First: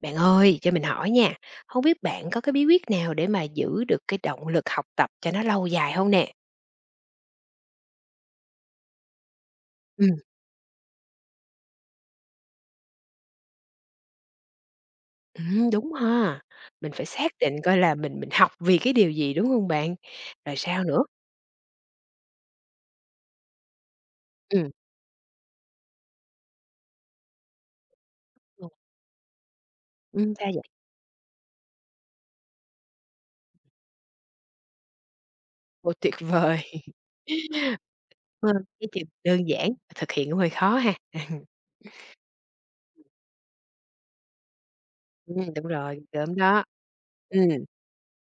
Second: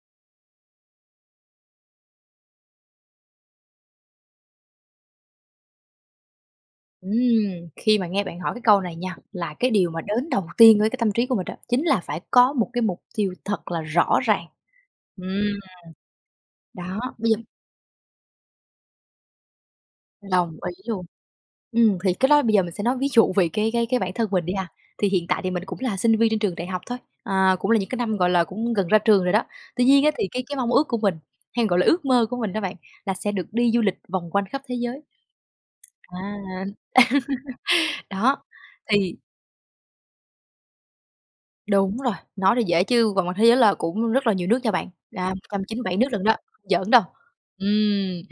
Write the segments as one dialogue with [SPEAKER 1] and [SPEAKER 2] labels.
[SPEAKER 1] Bạn ơi, cho mình hỏi nha, không biết bạn có cái bí quyết nào để mà giữ được cái động lực học tập cho nó lâu dài không nè?
[SPEAKER 2] Ừm, Khi mà nghe bạn hỏi cái câu này nha, là cái điều mà
[SPEAKER 1] Ừm.
[SPEAKER 2] đến đầu tiên với cái tâm trí của mình á, chính là phải có một cái mục tiêu thật là rõ ràng. Ừm,
[SPEAKER 1] Đúng ha, mình
[SPEAKER 2] Đó,
[SPEAKER 1] phải
[SPEAKER 2] bây
[SPEAKER 1] xác
[SPEAKER 2] giờ
[SPEAKER 1] định coi là mình học vì cái điều gì, đúng không bạn?
[SPEAKER 2] đồng
[SPEAKER 1] Rồi
[SPEAKER 2] ý
[SPEAKER 1] sao nữa?
[SPEAKER 2] luôn. Thì cái đó bây giờ mình sẽ nói ví dụ về cái bản thân mình đi ha.
[SPEAKER 1] Ừm,
[SPEAKER 2] Thì hiện tại thì mình cũng là sinh viên trên trường đại học thôi, cũng là những cái năm, gọi là,
[SPEAKER 1] Ừm,
[SPEAKER 2] cũng gần ra trường rồi đó. Tuy nhiên á, thì cái
[SPEAKER 1] Sao
[SPEAKER 2] cái
[SPEAKER 1] vậy?
[SPEAKER 2] mong ước của mình, hay gọi là ước mơ của mình đó bạn, là sẽ được đi du lịch vòng quanh khắp thế giới.
[SPEAKER 1] Ô, tuyệt
[SPEAKER 2] À,
[SPEAKER 1] vời!
[SPEAKER 2] đó,
[SPEAKER 1] Ờ. Cái chừng
[SPEAKER 2] thì
[SPEAKER 1] đơn giản, thực hiện cũng hơi khó ha.
[SPEAKER 2] đúng rồi, nói thì dễ chứ vòng ngoài thế giới là cũng rất là nhiều nước nha bạn, là
[SPEAKER 1] Đúng
[SPEAKER 2] 197
[SPEAKER 1] rồi,
[SPEAKER 2] nước lận đó,
[SPEAKER 1] gớm
[SPEAKER 2] không
[SPEAKER 1] đó.
[SPEAKER 2] giỡn đâu.
[SPEAKER 1] Ừm,
[SPEAKER 2] Ừm,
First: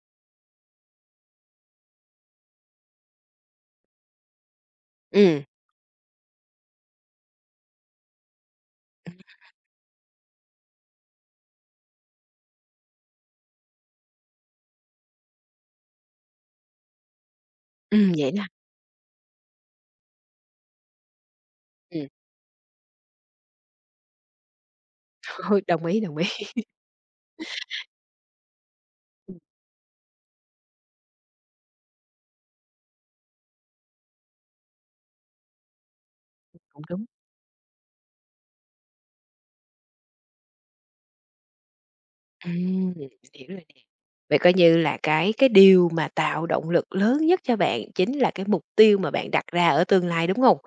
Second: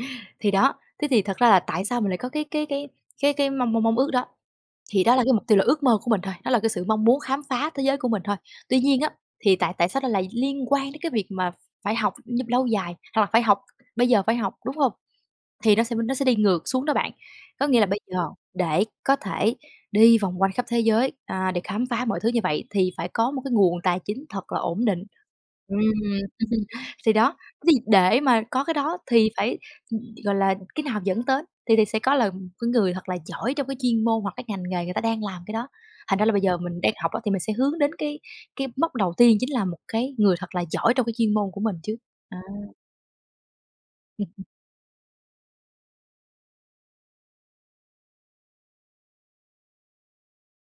[SPEAKER 2] thì đó, thế thì thật ra là tại sao mình lại có cái mong mong mong ước đó, thì đó là cái
[SPEAKER 1] ừm,
[SPEAKER 2] mục tiêu là ước mơ của mình thôi, đó là cái sự mong muốn khám phá thế giới của mình thôi. Tuy nhiên á, thì tại tại sao nó lại liên quan đến cái việc mà phải học như lâu dài, hoặc là phải học bây giờ phải học, đúng không, thì nó sẽ đi ngược xuống đó bạn. Có nghĩa là bây giờ
[SPEAKER 1] Vậy nè.
[SPEAKER 2] để có thể đi vòng quanh khắp thế giới, để khám phá
[SPEAKER 1] Ừm,
[SPEAKER 2] mọi thứ như vậy thì phải có một cái nguồn tài chính thật là ổn định.
[SPEAKER 1] Thôi,
[SPEAKER 2] Ừm,
[SPEAKER 1] đồng ý,
[SPEAKER 2] thì đó, thì để mà có cái đó thì phải, gọi là, cái nào dẫn tới thì sẽ có là một cái người thật là giỏi trong cái chuyên môn hoặc cái ngành nghề người ta đang làm cái đó. Thành ra là bây giờ mình
[SPEAKER 1] cũng
[SPEAKER 2] đang
[SPEAKER 1] đúng.
[SPEAKER 2] học á thì mình sẽ hướng đến cái mốc đầu tiên chính là một cái người thật là giỏi trong cái chuyên môn của mình chứ. À.
[SPEAKER 1] Ừm, hiểu rồi. Vậy coi như là cái điều mà tạo động lực lớn nhất cho bạn chính là cái mục tiêu mà bạn đặt ra ở tương lai, đúng không?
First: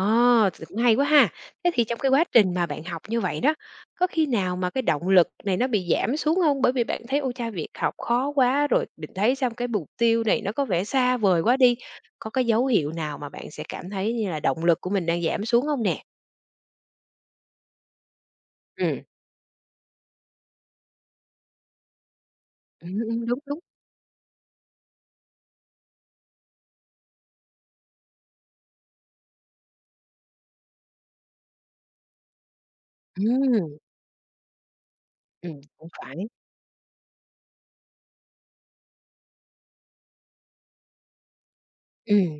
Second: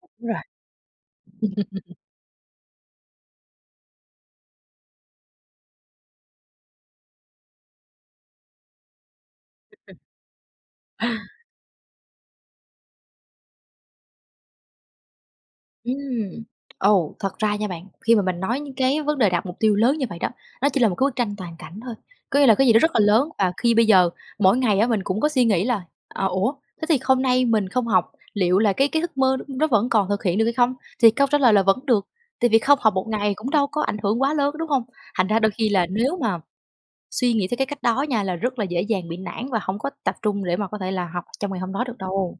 [SPEAKER 2] Đúng rồi.
[SPEAKER 1] thì cũng hay quá ha. Thế thì trong cái quá trình mà bạn học như vậy đó, có khi nào mà cái động lực này nó bị giảm xuống không? Bởi vì bạn thấy, ôi cha, việc học khó quá rồi mình thấy xong cái mục tiêu này nó có vẻ xa vời quá đi. Có cái dấu hiệu nào mà bạn sẽ cảm thấy như là động lực của mình đang giảm xuống không nè?
[SPEAKER 2] Ừm. Ồ, thật ra nha bạn, khi mà mình nói những
[SPEAKER 1] Ừm,
[SPEAKER 2] cái vấn đề đặt mục tiêu lớn như vậy đó, nó chỉ là một cái bức tranh toàn cảnh thôi, có nghĩa là cái gì đó rất là lớn
[SPEAKER 1] Đúng,
[SPEAKER 2] và
[SPEAKER 1] đúng.
[SPEAKER 2] khi bây giờ mỗi ngày á mình cũng có suy nghĩ là, "Ủa, thế thì hôm nay mình không học, liệu là cái ước mơ nó vẫn còn thực hiện được hay không?" Thì câu trả lời là vẫn được, tại vì không học một ngày cũng đâu
[SPEAKER 1] Ừm,
[SPEAKER 2] có ảnh hưởng quá lớn, đúng không? Thành ra đôi khi là
[SPEAKER 1] Cũng phải.
[SPEAKER 2] nếu mà suy nghĩ theo cái cách đó nha là rất là dễ dàng bị nản và không có tập trung để mà có thể là học trong ngày hôm đó được đâu.
[SPEAKER 1] Ừm.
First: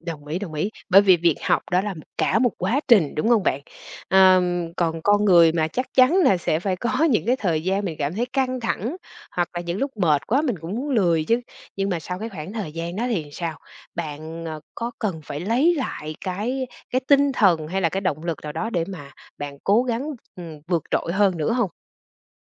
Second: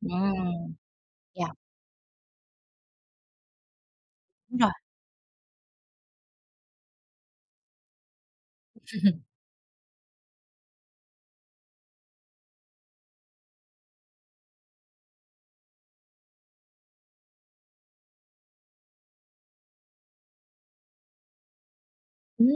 [SPEAKER 2] Ừm,
[SPEAKER 1] Đồng ý, bởi vì việc
[SPEAKER 2] dạ
[SPEAKER 1] học đó là một cả một quá trình, đúng không bạn?
[SPEAKER 2] đúng rồi.
[SPEAKER 1] Còn con người mà chắc chắn là sẽ phải có những cái thời gian mình cảm thấy căng thẳng, hoặc là những lúc mệt quá mình cũng muốn lười chứ. Nhưng mà sau cái khoảng thời gian đó thì sao? Bạn, có cần phải lấy lại cái tinh thần hay là cái động lực nào đó để mà bạn cố gắng, vượt trội hơn nữa không?
[SPEAKER 2] Ừm,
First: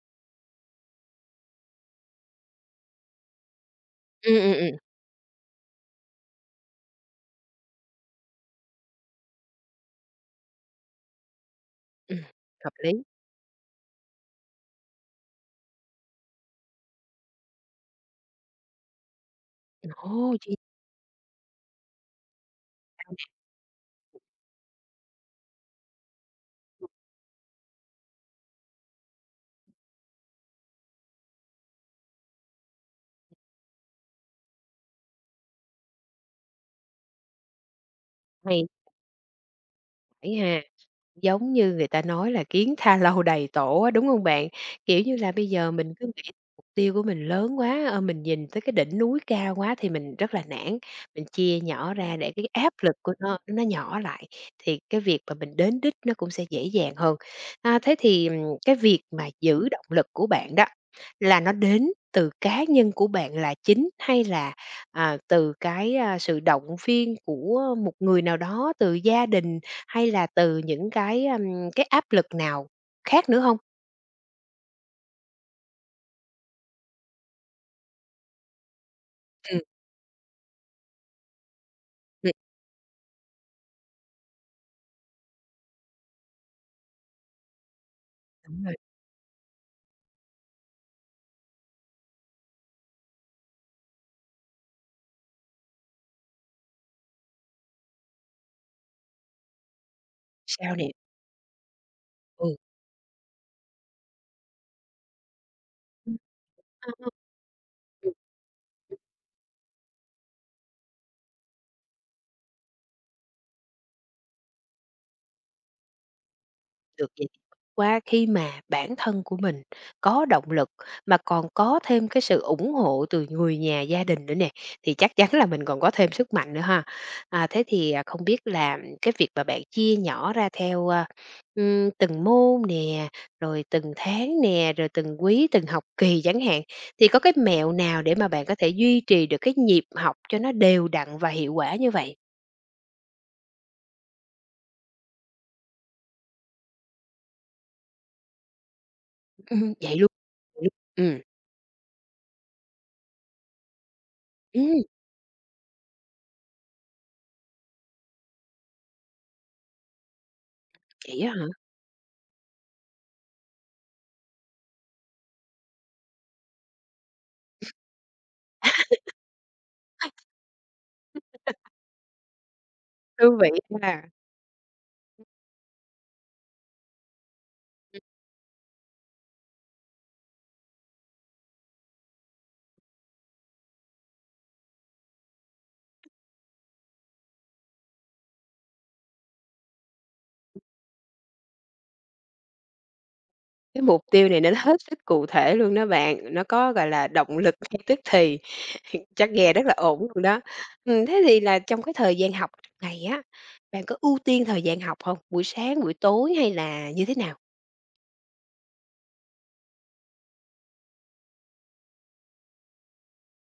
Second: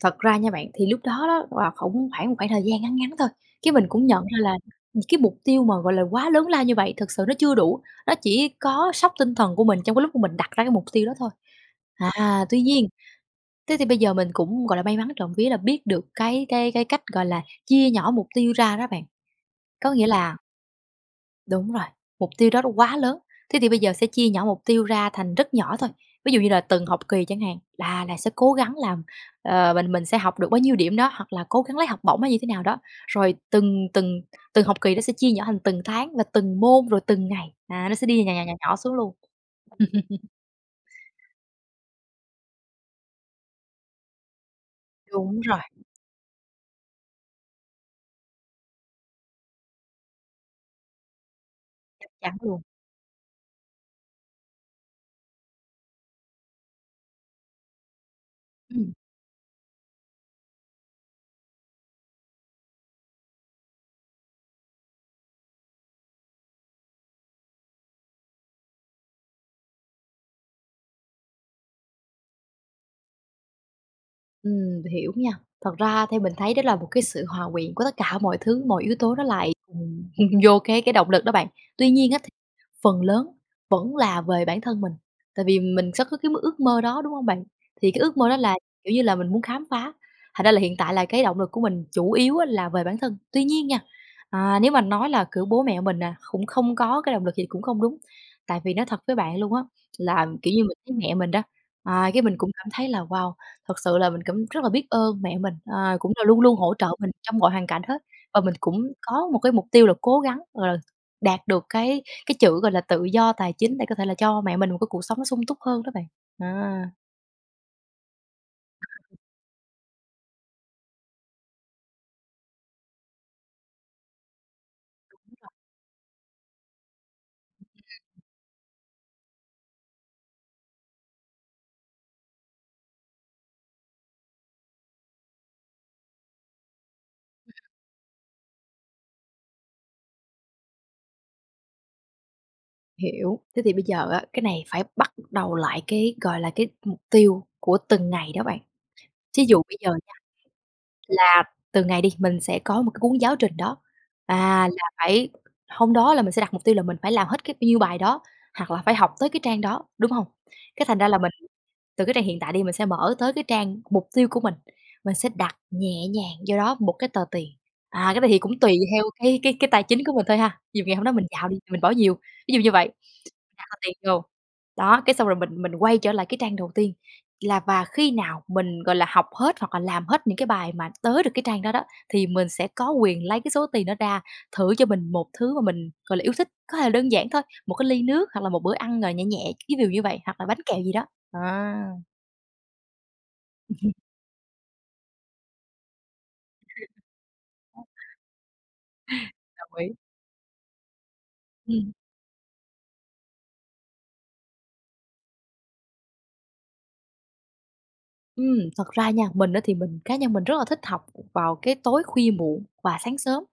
[SPEAKER 2] Thật ra nha bạn, thì lúc đó đó là cũng khoảng một khoảng thời gian ngắn ngắn thôi, cái mình cũng nhận
[SPEAKER 1] Ừm,
[SPEAKER 2] ra là
[SPEAKER 1] ừm, ừm,
[SPEAKER 2] những cái mục tiêu mà, gọi là, quá lớn lao như vậy thực sự nó chưa đủ, nó chỉ có sóc tinh thần của mình trong cái lúc mà mình đặt ra cái mục tiêu đó thôi.
[SPEAKER 1] ừm,
[SPEAKER 2] À, tuy
[SPEAKER 1] Hợp
[SPEAKER 2] nhiên,
[SPEAKER 1] lý.
[SPEAKER 2] thế thì bây giờ mình cũng, gọi là, may mắn trộm vía là biết được cái cách, gọi là, chia nhỏ mục tiêu ra đó bạn. Có nghĩa
[SPEAKER 1] Ồ,
[SPEAKER 2] là
[SPEAKER 1] chi
[SPEAKER 2] đúng rồi, mục tiêu đó nó quá lớn. Thế thì bây giờ sẽ chia nhỏ mục tiêu ra thành rất nhỏ thôi. Ví dụ như là từng học kỳ chẳng hạn, là sẽ cố gắng làm, mình sẽ học được bao nhiêu điểm đó, hoặc là cố gắng lấy học bổng hay như thế nào đó. Rồi từng từng từng học kỳ đó sẽ chia nhỏ thành từng tháng và từng môn, rồi từng ngày. À, nó sẽ đi nhỏ, nhỏ, nhỏ,
[SPEAKER 1] hay,
[SPEAKER 2] nhỏ xuống luôn.
[SPEAKER 1] phải ha. Giống như người ta nói là "Kiến tha lâu đầy tổ" á, đúng hông bạn? Kiểu như là,
[SPEAKER 2] Đúng
[SPEAKER 1] bây
[SPEAKER 2] rồi,
[SPEAKER 1] giờ mình cứ nghĩ mục tiêu của mình lớn quá, mình nhìn tới cái đỉnh núi cao quá thì mình rất là nản, mình chia nhỏ
[SPEAKER 2] chắc
[SPEAKER 1] ra để
[SPEAKER 2] chắn
[SPEAKER 1] cái
[SPEAKER 2] luôn.
[SPEAKER 1] áp lực của nó nhỏ lại, thì cái việc mà mình đến đích nó cũng sẽ dễ dàng hơn. À, thế thì, cái
[SPEAKER 2] Ừm.
[SPEAKER 1] việc mà giữ động lực của bạn đó, là nó đến từ cá nhân của bạn là chính hay là, à, từ cái, sự động viên của một người nào đó, từ gia đình hay là từ những cái, cái áp lực nào khác nữa hông?
[SPEAKER 2] Hiểu nha. Thật ra theo mình thấy đó là một cái sự hòa quyện của tất cả mọi thứ, mọi yếu tố nó lại
[SPEAKER 1] Ừm,
[SPEAKER 2] cùng vô cái động lực đó bạn. Tuy nhiên á thì
[SPEAKER 1] ừm,
[SPEAKER 2] phần lớn vẫn là về bản thân mình, tại vì mình sẽ có cái ước mơ đó, đúng không bạn? Thì cái ước mơ đó là,
[SPEAKER 1] Đúng rồi.
[SPEAKER 2] kiểu như là, mình muốn khám phá, thành ra là hiện tại là cái động lực của mình chủ yếu á là về bản thân. Tuy nhiên nha, nếu mà nói là, kiểu, bố mẹ mình, cũng không có cái động lực gì cũng không đúng, tại vì nói thật với bạn luôn á là, kiểu như,
[SPEAKER 1] Sao
[SPEAKER 2] mình
[SPEAKER 1] nè?
[SPEAKER 2] thấy mẹ mình đó, cái mình
[SPEAKER 1] Ừ.
[SPEAKER 2] cũng cảm thấy là "Wow, thật sự là mình cũng rất là biết ơn mẹ mình, cũng
[SPEAKER 1] Ừm.
[SPEAKER 2] là luôn luôn hỗ trợ
[SPEAKER 1] Ờ, ờ.
[SPEAKER 2] mình trong mọi hoàn cảnh hết.
[SPEAKER 1] Ừm.
[SPEAKER 2] Và mình cũng có một cái mục tiêu là cố gắng, gọi là, đạt được cái chữ, gọi là, tự do tài chính để có thể là cho mẹ mình một cái cuộc sống nó sung túc hơn đó bạn. À,
[SPEAKER 1] Được vậy thì tốt quá, khi mà bản thân của mình có động lực mà còn có thêm cái sự ủng hộ từ người nhà, gia đình nữa nè, thì chắc chắn là mình còn có thêm sức mạnh nữa ha. À, thế thì, à, không biết là cái việc mà bạn chia nhỏ ra theo, từng môn nè, rồi từng tháng nè, rồi từng quý, từng học kỳ chẳng hạn, thì có cái mẹo nào để mà bạn có thể duy trì được cái nhịp học cho nó đều đặn và hiệu quả như vậy?
[SPEAKER 2] Hiểu. Thế thì bây giờ á, cái này phải bắt đầu lại cái, gọi là, cái mục tiêu của từng ngày đó bạn. Thí dụ bây giờ
[SPEAKER 1] Vậy luôn? Ừ.
[SPEAKER 2] là từ ngày đi, mình sẽ có một cái cuốn giáo trình đó, à,
[SPEAKER 1] ừm,
[SPEAKER 2] là phải hôm đó là mình sẽ đặt mục tiêu là mình phải làm hết cái bao nhiêu bài đó, hoặc là phải học tới cái trang đó, đúng hông? Cái thành ra là
[SPEAKER 1] Vậy
[SPEAKER 2] mình
[SPEAKER 1] á hả?
[SPEAKER 2] từ cái trang hiện tại đi mình sẽ mở tới cái trang mục tiêu của mình sẽ đặt nhẹ nhàng vô đó một cái tờ tiền. À, cái này thì cũng tùy theo cái tài chính của mình thôi ha, ví dụ ngày hôm đó mình giàu đi thì mình bỏ nhiều, ví dụ như vậy.
[SPEAKER 1] Thú vị
[SPEAKER 2] Cho tiền
[SPEAKER 1] ha.
[SPEAKER 2] vô. Đó, cái xong rồi mình quay trở lại cái trang đầu tiên là và khi nào mình, gọi là, học hết hoặc là làm hết những cái bài mà tới được cái trang đó đó, thì mình sẽ có quyền lấy cái số tiền đó ra thử cho mình một thứ mà mình, gọi là, yêu thích. Có thể là đơn giản thôi, một cái ly nước hoặc là một bữa ăn, nhẹ nhẹ, cái điều như vậy, hoặc là bánh kẹo gì đó. À,
[SPEAKER 1] Cái mục tiêu này nó hết sức cụ thể luôn đó bạn, nó có, gọi là, động lực ngay tức thì, chắc nghe rất
[SPEAKER 2] đồng
[SPEAKER 1] là
[SPEAKER 2] ý.
[SPEAKER 1] ổn luôn đó. Thế thì là trong
[SPEAKER 2] ừm,
[SPEAKER 1] cái thời gian học này á, bạn có ưu tiên thời gian học không? Buổi sáng, buổi tối hay là như thế nào?
[SPEAKER 2] thật ra nha, mình á thì mình cá nhân mình rất là thích học vào cái tối khuya muộn và sáng sớm.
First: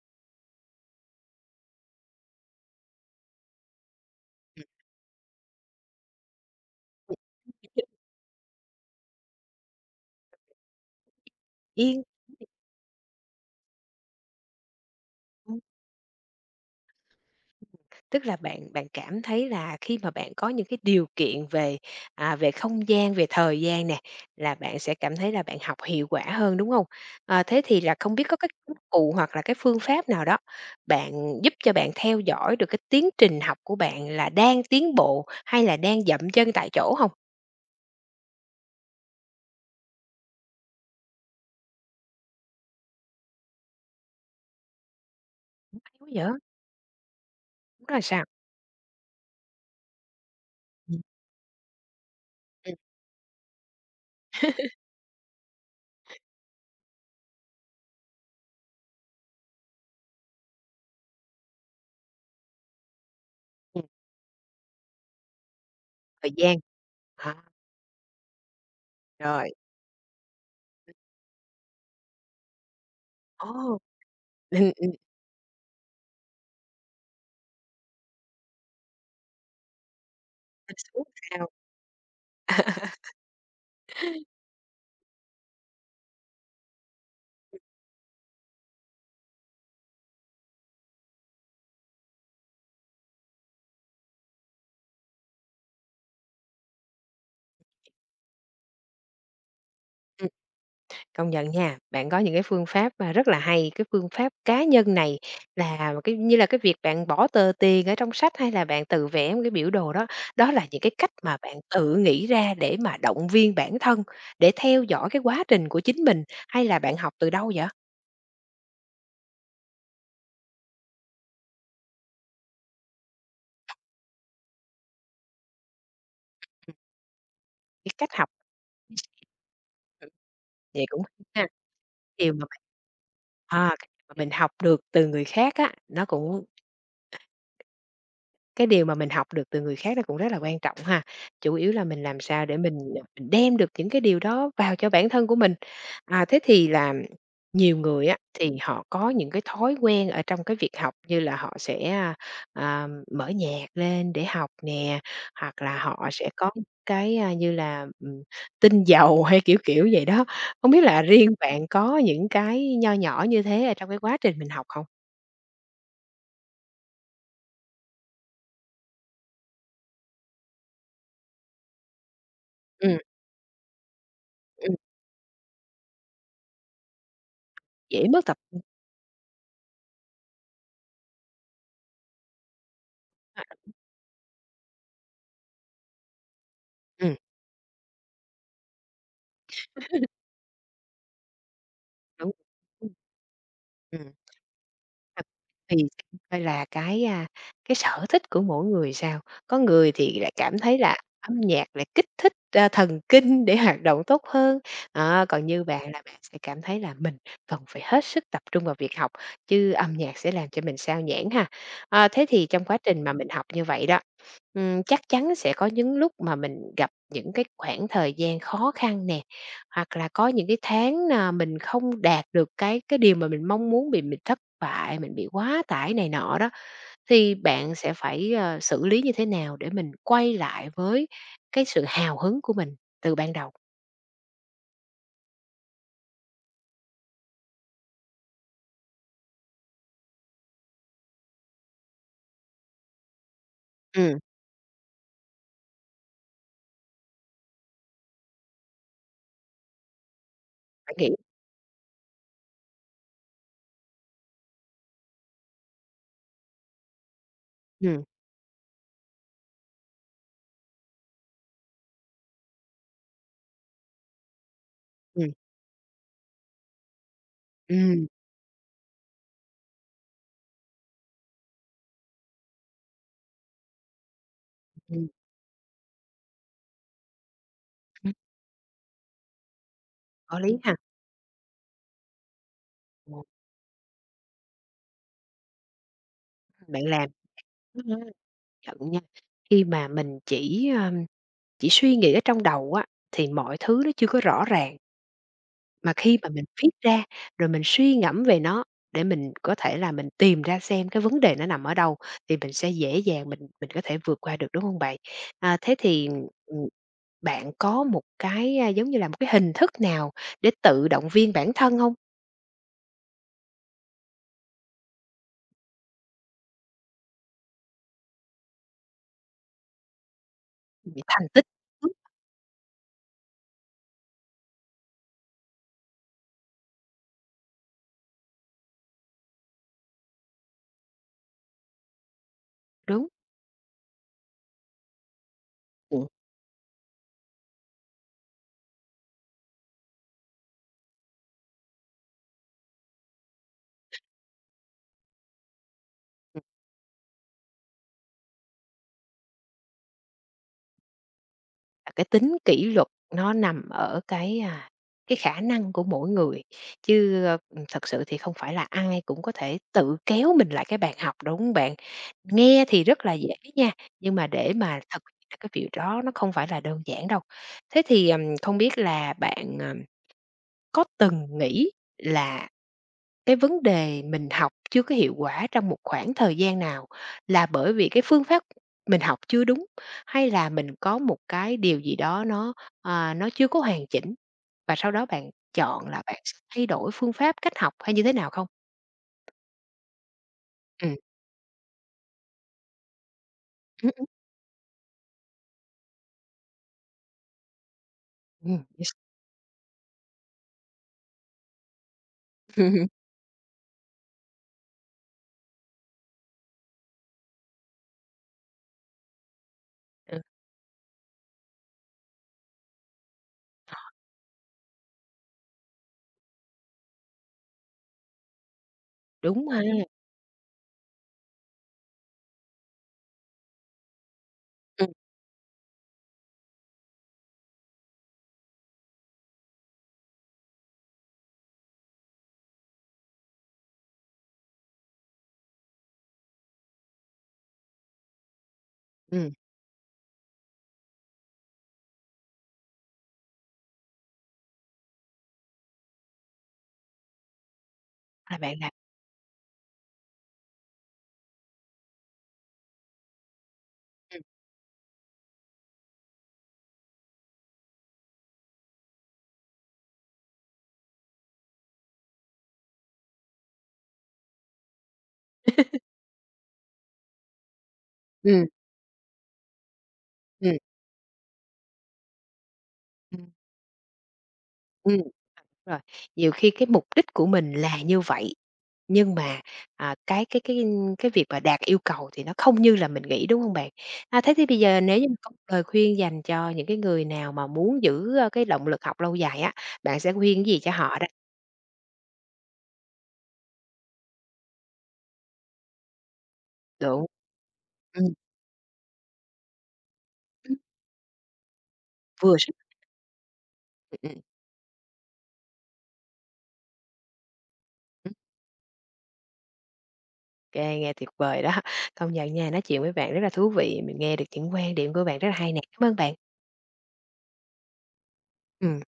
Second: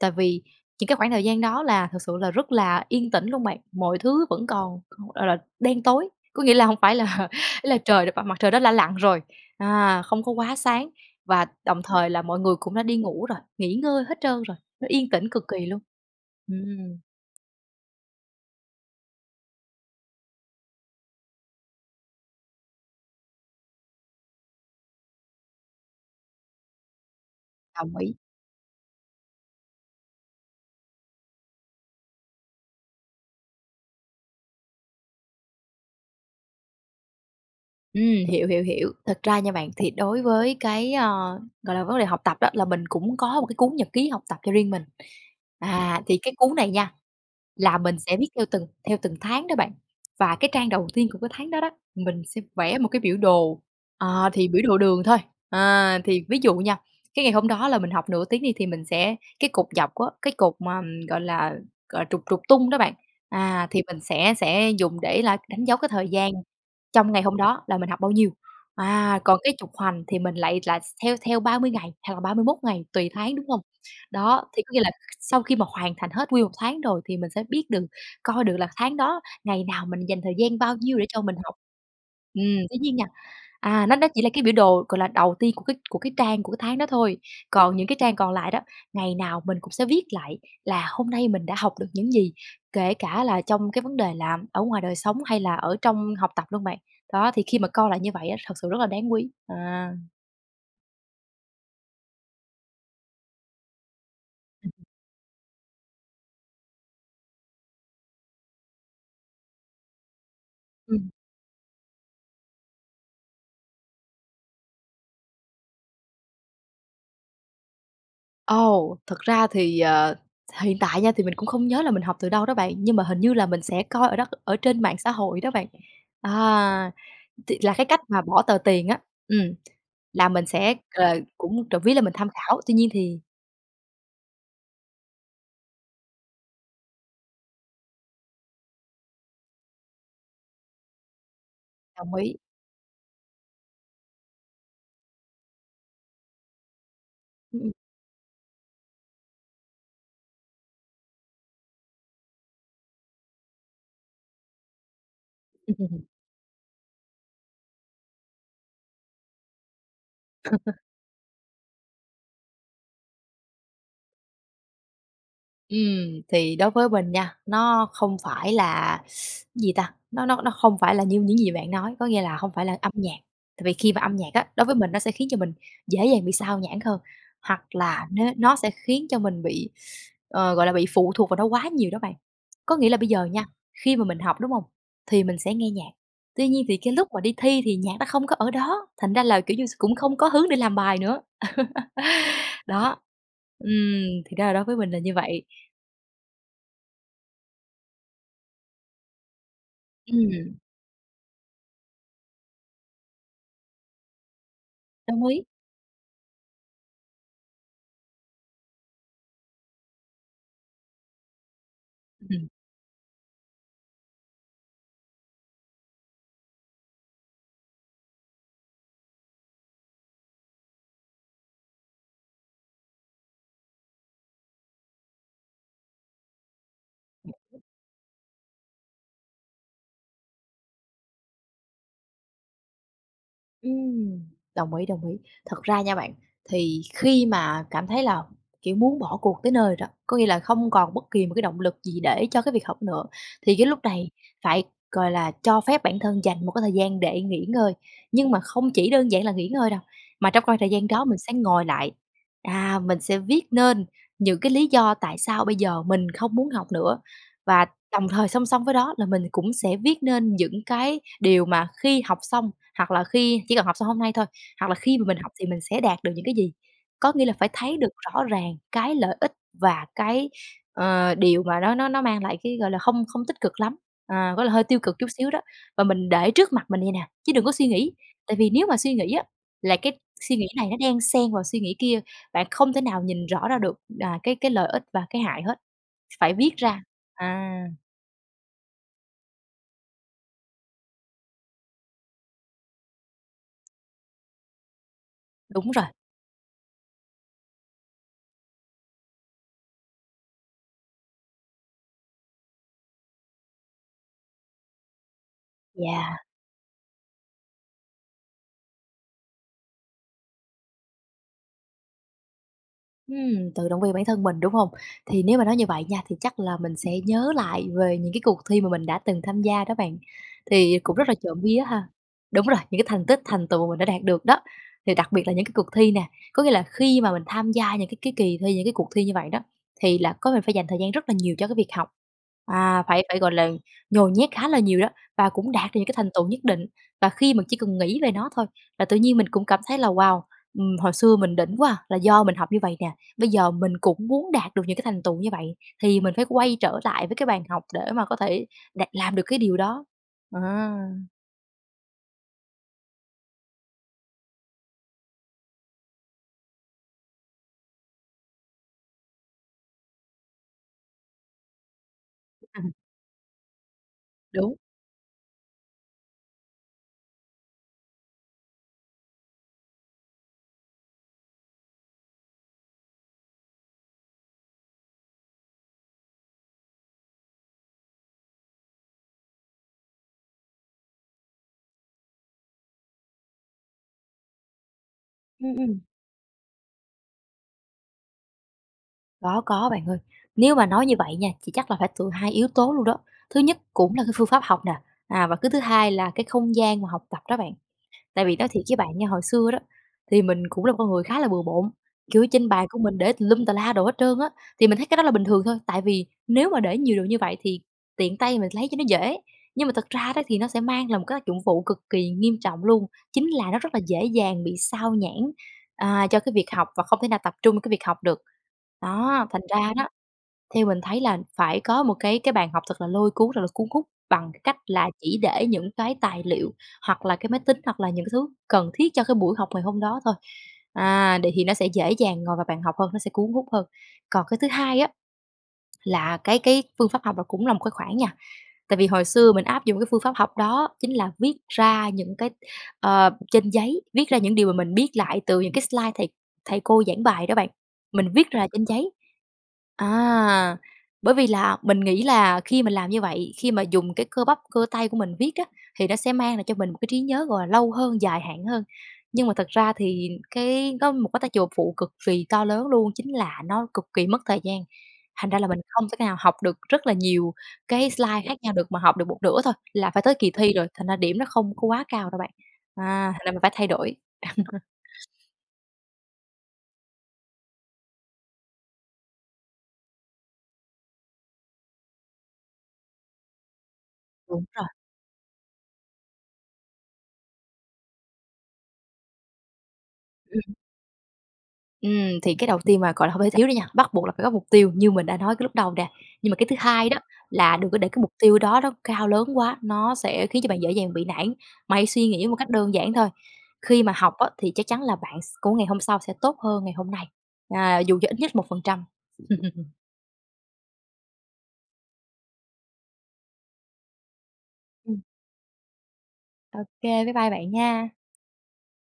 [SPEAKER 2] Tại vì những cái khoảng thời gian đó là thực sự là rất là yên tĩnh luôn bạn, mọi thứ vẫn còn, gọi là, đen tối, có nghĩa là không phải là ý là trời mặt trời đã lặn rồi, không có quá sáng và đồng
[SPEAKER 1] Yên.
[SPEAKER 2] thời là mọi người cũng đã đi ngủ rồi, nghỉ ngơi hết trơn rồi, nó yên tĩnh cực kỳ luôn. Ừm,
[SPEAKER 1] Tức là bạn bạn cảm thấy là khi mà bạn có những cái điều kiện về, à, về không gian, về thời gian nè, là bạn sẽ cảm thấy là bạn học hiệu quả hơn, đúng không? Ờ, thế thì là
[SPEAKER 2] đồng ý.
[SPEAKER 1] không biết có cái công cụ hoặc là cái phương pháp nào đó bạn giúp cho bạn theo dõi được cái tiến trình học của bạn là đang tiến bộ hay là đang dậm chân tại chỗ không?
[SPEAKER 2] Ừm, hiểu, hiểu, hiểu. Thật ra nha bạn, thì đối với cái, gọi là, vấn đề học tập đó là mình cũng có một cái cuốn nhật ký học tập cho riêng mình.
[SPEAKER 1] Hay
[SPEAKER 2] À,
[SPEAKER 1] quá
[SPEAKER 2] thì cái
[SPEAKER 1] vậy,
[SPEAKER 2] cuốn này nha, là
[SPEAKER 1] đúng
[SPEAKER 2] mình
[SPEAKER 1] là
[SPEAKER 2] sẽ
[SPEAKER 1] sao?
[SPEAKER 2] viết theo từng tháng đó bạn, và cái trang đầu
[SPEAKER 1] Ừm.
[SPEAKER 2] tiên của cái tháng đó đó, mình sẽ
[SPEAKER 1] Ừm,
[SPEAKER 2] vẽ một cái biểu đồ, thì
[SPEAKER 1] ừm,
[SPEAKER 2] biểu đồ đường thôi. À, thì ví dụ nha, cái ngày hôm đó là mình học nửa tiếng đi thì mình sẽ cái cột dọc á, cái cột mà, gọi là, trục trục tung đó bạn, thì mình sẽ dùng để là đánh dấu cái thời gian
[SPEAKER 1] thời gian,
[SPEAKER 2] trong ngày
[SPEAKER 1] à,
[SPEAKER 2] hôm đó là mình học bao nhiêu. À, còn
[SPEAKER 1] rồi,
[SPEAKER 2] cái trục hoành thì mình lại là theo theo 30 ngày hoặc là 31 ngày tùy tháng, đúng
[SPEAKER 1] ồ,
[SPEAKER 2] hông? Đó, thì
[SPEAKER 1] ừm,
[SPEAKER 2] có nghĩa là
[SPEAKER 1] ừm,
[SPEAKER 2] sau khi mà hoàn thành hết nguyên một tháng rồi thì mình sẽ biết được, coi được là tháng đó ngày nào mình dành thời gian bao nhiêu để cho mình
[SPEAKER 1] sao?
[SPEAKER 2] học. Tuy nhiên nha, nó chỉ là cái biểu đồ, gọi là, đầu tiên của cái trang của cái tháng đó thôi, còn những cái trang còn lại đó, ngày nào mình cũng sẽ viết lại là hôm nay mình đã học được những gì, kể cả là trong cái vấn đề là ở ngoài đời sống hay là ở trong học tập luôn bạn. Đó, thì khi mà coi lại như vậy á, thật sự rất là đáng quý. À.
[SPEAKER 1] Công nhận nha, bạn có những cái phương pháp mà rất là hay, cái phương pháp cá nhân này là cái như là cái việc bạn bỏ tờ tiền ở trong sách hay là bạn tự vẽ một cái biểu đồ đó, đó là những cái
[SPEAKER 2] Ừm.
[SPEAKER 1] cách mà bạn tự nghĩ ra để mà động viên bản thân, để theo dõi cái quá trình của chính mình hay là bạn học từ đâu vậy?
[SPEAKER 2] Ồ, thật ra thì, hiện tại nha thì mình cũng không nhớ là mình học từ đâu đó bạn, nhưng mà hình như là mình sẽ coi ở đó ở trên mạng xã hội đó bạn. À, thì là cái
[SPEAKER 1] Cái
[SPEAKER 2] cách
[SPEAKER 1] cách
[SPEAKER 2] mà
[SPEAKER 1] học.
[SPEAKER 2] bỏ tờ tiền á, ừm, là mình sẽ,
[SPEAKER 1] Vậy cũng hay ha,
[SPEAKER 2] cũng trộm vía là mình tham
[SPEAKER 1] điều mà bạn
[SPEAKER 2] khảo, tuy nhiên thì
[SPEAKER 1] à, cái mà mình học được từ người khác á, nó cũng. Cái điều mà mình học được từ người khác nó cũng rất là quan trọng ha. Chủ yếu là mình
[SPEAKER 2] đồng
[SPEAKER 1] làm
[SPEAKER 2] ý.
[SPEAKER 1] sao để mình đem được những cái điều đó vào cho bản thân của mình. À, thế thì là
[SPEAKER 2] Ừm,
[SPEAKER 1] nhiều người á, thì họ có những cái thói quen ở trong cái việc học như là họ sẽ, mở nhạc lên để học nè, hoặc là
[SPEAKER 2] ừm.
[SPEAKER 1] họ sẽ có cái, như là, tinh dầu hay kiểu kiểu vậy đó. Không biết là riêng bạn có những cái nho nhỏ như thế ở trong cái quá trình mình học không?
[SPEAKER 2] Thì đối với mình nha, nó không phải là gì ta, nó không phải là như những gì bạn nói, có nghĩa là không phải là âm
[SPEAKER 1] Ừm,
[SPEAKER 2] nhạc. Tại vì khi mà âm nhạc á, đối với
[SPEAKER 1] ừm,
[SPEAKER 2] mình nó sẽ khiến cho mình dễ dàng bị sao nhãng hơn, hoặc
[SPEAKER 1] Dễ
[SPEAKER 2] là nó
[SPEAKER 1] mất tập
[SPEAKER 2] nó
[SPEAKER 1] trung
[SPEAKER 2] sẽ khiến cho mình bị, ờ, gọi là, bị phụ thuộc vào nó quá nhiều đó bạn. Có nghĩa là bây giờ
[SPEAKER 1] ha.
[SPEAKER 2] nha, khi mà mình học, đúng không? Thì mình sẽ nghe nhạc, tuy nhiên thì cái lúc mà đi thi thì nhạc nó không có ở đó, thành ra là, kiểu như, cũng không có hướng để làm bài nữa.
[SPEAKER 1] Đúng. Ừm.
[SPEAKER 2] Đó,
[SPEAKER 1] Ừm.
[SPEAKER 2] thì đó là đối với mình là như
[SPEAKER 1] Thật
[SPEAKER 2] vậy.
[SPEAKER 1] thì xem coi là cái, cái sở thích của mỗi người sao. Có người thì lại
[SPEAKER 2] Ừm,
[SPEAKER 1] cảm thấy là âm nhạc lại kích thích, thần kinh để hoạt động tốt hơn,
[SPEAKER 2] đồng
[SPEAKER 1] đó,
[SPEAKER 2] ý.
[SPEAKER 1] còn như bạn là bạn sẽ cảm thấy là mình cần phải hết sức tập trung vào việc học, chứ âm nhạc sẽ làm cho mình xao nhãng ha. Ờ, thế thì
[SPEAKER 2] Ừm.
[SPEAKER 1] trong quá trình mà mình học như vậy đó, chắc chắn sẽ có những lúc mà mình gặp những cái khoảng thời gian khó khăn nè, hoặc là có những cái tháng nà mình không đạt được cái điều mà mình mong muốn, bị mình thất bại, mình bị quá tải này nọ đó, thì bạn sẽ phải, xử lý như thế nào để mình quay lại với cái sự hào hứng của mình từ ban đầu?
[SPEAKER 2] Ừm. Đồng ý, đồng ý. Thật ra nha bạn, thì khi mà cảm thấy là, kiểu, muốn bỏ cuộc tới nơi rồi, có nghĩa là không còn bất kỳ một cái động lực gì để cho cái việc học nữa, thì cái lúc này
[SPEAKER 1] Ừm,
[SPEAKER 2] phải, gọi là, cho phép bản thân dành một cái thời gian để nghỉ ngơi. Nhưng mà không chỉ đơn giản là nghỉ ngơi đâu, mà trong khoảng thời gian
[SPEAKER 1] Bạn
[SPEAKER 2] đó
[SPEAKER 1] nghĩ.
[SPEAKER 2] mình sẽ ngồi lại, à, mình sẽ viết nên những cái lý do tại sao bây giờ mình không muốn học nữa và
[SPEAKER 1] ừm,
[SPEAKER 2] đồng thời song song với đó là mình cũng sẽ viết nên những cái điều mà khi học xong, hoặc là khi chỉ cần học xong hôm nay thôi, hoặc là khi mà mình học
[SPEAKER 1] ừm,
[SPEAKER 2] thì mình sẽ đạt được những cái gì. Có nghĩa là phải thấy được
[SPEAKER 1] ừm,
[SPEAKER 2] rõ ràng cái lợi ích và cái, ờ, điều mà nó mang lại cái, gọi là, không không tích cực lắm, à, gọi là, hơi tiêu cực chút
[SPEAKER 1] ừm,
[SPEAKER 2] xíu đó, và mình để trước mặt mình vậy nè, chứ đừng có suy nghĩ.
[SPEAKER 1] ừm,
[SPEAKER 2] Tại vì nếu mà suy nghĩ á, là cái suy
[SPEAKER 1] có
[SPEAKER 2] nghĩ
[SPEAKER 1] lý
[SPEAKER 2] này nó
[SPEAKER 1] ha.
[SPEAKER 2] đang xen vào suy nghĩ kia, bạn không thể nào
[SPEAKER 1] Ồ,
[SPEAKER 2] nhìn rõ ra được, à, cái lợi ích và cái hại hết, phải viết ra.
[SPEAKER 1] bạn làm.
[SPEAKER 2] À.
[SPEAKER 1] Ừ, nhận nha, khi mà mình chỉ suy nghĩ ở trong đầu á, thì mọi thứ nó chưa có rõ ràng.
[SPEAKER 2] Đúng rồi.
[SPEAKER 1] Mà khi mà mình viết ra, rồi mình suy ngẫm về nó để mình có thể là mình tìm ra xem cái vấn đề nó nằm ở đâu, thì mình sẽ dễ dàng mình có thể vượt qua được, đúng không bạn? À, thế thì,
[SPEAKER 2] Yeah.
[SPEAKER 1] ừm, bạn có một cái, giống như là, một cái hình thức nào để tự động viên bản thân không?
[SPEAKER 2] Tự động viên bản thân mình, đúng không? Thì nếu mà nói như vậy nha, thì chắc là mình sẽ nhớ lại về những cái cuộc thi mà mình đã từng tham gia đó bạn, thì cũng rất là
[SPEAKER 1] Thành
[SPEAKER 2] trộm
[SPEAKER 1] tích
[SPEAKER 2] vía ha. Đúng rồi, những cái thành tích, thành tựu mà mình đã đạt được đó, thì đặc biệt là những cái cuộc thi nè, có nghĩa là khi mà mình tham gia những cái kỳ thi, những cái cuộc thi như vậy đó, thì là có mình phải dành thời gian rất là nhiều cho cái việc học, à, phải
[SPEAKER 1] đúng.
[SPEAKER 2] phải, gọi là, nhồi nhét khá là nhiều đó, và cũng đạt được những cái
[SPEAKER 1] Ừm.
[SPEAKER 2] thành tựu nhất định. Và khi mình chỉ cần nghĩ về nó thôi là tự nhiên mình cũng cảm thấy là "Wow, hồi xưa mình đỉnh quá à, là do mình học như vậy nè." Bây giờ mình cũng muốn đạt được những cái thành tựu như vậy thì mình phải quay trở lại với cái bàn học để mà có thể đạt làm được cái điều đó. À.
[SPEAKER 1] À, cái tính kỷ luật nó nằm ở cái, à, cái khả năng của mỗi người, chứ, thật sự thì không phải là ai cũng có thể tự kéo mình lại cái bàn học, đúng hông bạn? Nghe
[SPEAKER 2] Ừm.
[SPEAKER 1] thì rất là dễ nha, nhưng mà để
[SPEAKER 2] Đúng.
[SPEAKER 1] mà thực hiện được cái việc đó nó không phải là đơn giản đâu. Thế thì, không biết là bạn, có từng nghĩ là cái vấn đề mình học chưa có hiệu quả trong một khoảng thời gian nào là bởi vì cái phương pháp mình học chưa đúng, hay là mình có một cái điều gì đó nó chưa có hoàn chỉnh? Và sau đó bạn
[SPEAKER 2] ừm, ừm,
[SPEAKER 1] chọn là bạn sẽ thay đổi phương pháp, cách học hay như thế nào không?
[SPEAKER 2] có bạn ơi. Nếu mà nói như
[SPEAKER 1] Ừm,
[SPEAKER 2] vậy nha, thì chắc là phải từ hai yếu tố luôn đó. Thứ nhất
[SPEAKER 1] ừm,
[SPEAKER 2] cũng là
[SPEAKER 1] ừm,
[SPEAKER 2] cái phương pháp học nè, à, và cái thứ hai là cái không gian mà học tập đó bạn. Tại vì nói thiệt với
[SPEAKER 1] yes.
[SPEAKER 2] bạn nha, hồi xưa đó, thì mình cũng là một con người khá là bừa bộn, kiểu, trên bàn của mình để tùm lum tà la đồ hết trơn á, thì mình thấy cái đó là bình thường thôi, tại vì nếu mà để nhiều đồ như vậy thì tiện tay mình lấy cho nó dễ. Nhưng mà thật ra
[SPEAKER 1] Ừ,
[SPEAKER 2] đó thì nó sẽ mang lại một cái tác dụng phụ cực kỳ nghiêm trọng luôn, chính là nó rất là dễ dàng bị xao nhãng, à, cho cái việc học và không thể nào tập trung cái việc học được. Đó, thành
[SPEAKER 1] đúng ha.
[SPEAKER 2] ra đó theo mình thấy là phải có một cái bàn học thật là lôi cuốn, thật là cuốn hút bằng cái cách là
[SPEAKER 1] Ừm,
[SPEAKER 2] chỉ để những cái tài liệu hoặc là cái máy tính, hoặc là những cái thứ cần thiết cho cái buổi học ngày hôm đó thôi. À, để thì nó sẽ dễ dàng ngồi vào bàn học hơn, nó sẽ cuốn hút hơn. Còn cái thứ hai á, là cái phương pháp học là cũng là một cái khoản nha. Tại vì hồi
[SPEAKER 1] ừm,
[SPEAKER 2] xưa mình áp dụng cái phương pháp học đó chính là viết ra những cái, ờ, trên giấy, viết ra những điều mà mình biết lại từ những cái slide thầy thầy cô giảng bài đó bạn, mình viết
[SPEAKER 1] là
[SPEAKER 2] ra
[SPEAKER 1] bạn
[SPEAKER 2] trên
[SPEAKER 1] làm.
[SPEAKER 2] giấy. À, bởi vì là mình nghĩ là khi mình làm như vậy, khi mà dùng cái
[SPEAKER 1] Ừm,
[SPEAKER 2] cơ bắp, cơ tay của mình viết á, thì nó sẽ mang lại cho mình một cái trí nhớ, gọi là, lâu hơn, dài hạn hơn. Nhưng mà thật ra thì cái có một cái tác dụng phụ cực kỳ to lớn luôn, chính là nó cực kỳ mất thời gian, thành ra là mình không thể nào học được rất là nhiều cái slide khác
[SPEAKER 1] ừm,
[SPEAKER 2] nhau được mà học được một nửa thôi là phải tới kỳ thi
[SPEAKER 1] ừm,
[SPEAKER 2] rồi, thành ra điểm nó không có quá cao đâu bạn. À, thành ra mình phải thay đổi.
[SPEAKER 1] ừm. Rồi, nhiều khi cái mục đích của mình là như vậy, nhưng mà, à, cái việc mà đạt yêu cầu thì nó không như là mình nghĩ, đúng không bạn? À, thế
[SPEAKER 2] Đúng
[SPEAKER 1] thì bây
[SPEAKER 2] rồi.
[SPEAKER 1] giờ nếu như mà có một lời khuyên dành cho những cái người nào mà muốn giữ, cái động lực học lâu dài á, bạn sẽ khuyên cái gì cho họ đây?
[SPEAKER 2] Thì cái đầu tiên mà, gọi là, không thể thiếu đi nha, bắt buộc là phải có mục tiêu như mình đã nói cái lúc đầu nè. Nhưng mà cái thứ hai đó
[SPEAKER 1] Đúng
[SPEAKER 2] là đừng có để cái
[SPEAKER 1] hông?
[SPEAKER 2] mục
[SPEAKER 1] Ừm,
[SPEAKER 2] tiêu đó đó cao lớn quá, nó sẽ khiến cho bạn dễ dàng bị nản. Mà hãy suy nghĩ một
[SPEAKER 1] vừa
[SPEAKER 2] cách
[SPEAKER 1] sức.
[SPEAKER 2] đơn giản thôi, khi mà
[SPEAKER 1] ừm,
[SPEAKER 2] học
[SPEAKER 1] ừm,
[SPEAKER 2] á thì chắc chắn là bạn s của ngày hôm sau sẽ tốt hơn ngày hôm nay, à, dù cho
[SPEAKER 1] ừm,
[SPEAKER 2] ít nhất 1%.
[SPEAKER 1] Kê, nghe tuyệt vời đó. Công nhận nha, nói chuyện với bạn rất là thú vị, mình nghe được những quan điểm của bạn rất là hay nè. Cảm ơn bạn.
[SPEAKER 2] OK, bye bye bạn nha.
[SPEAKER 1] Ừm.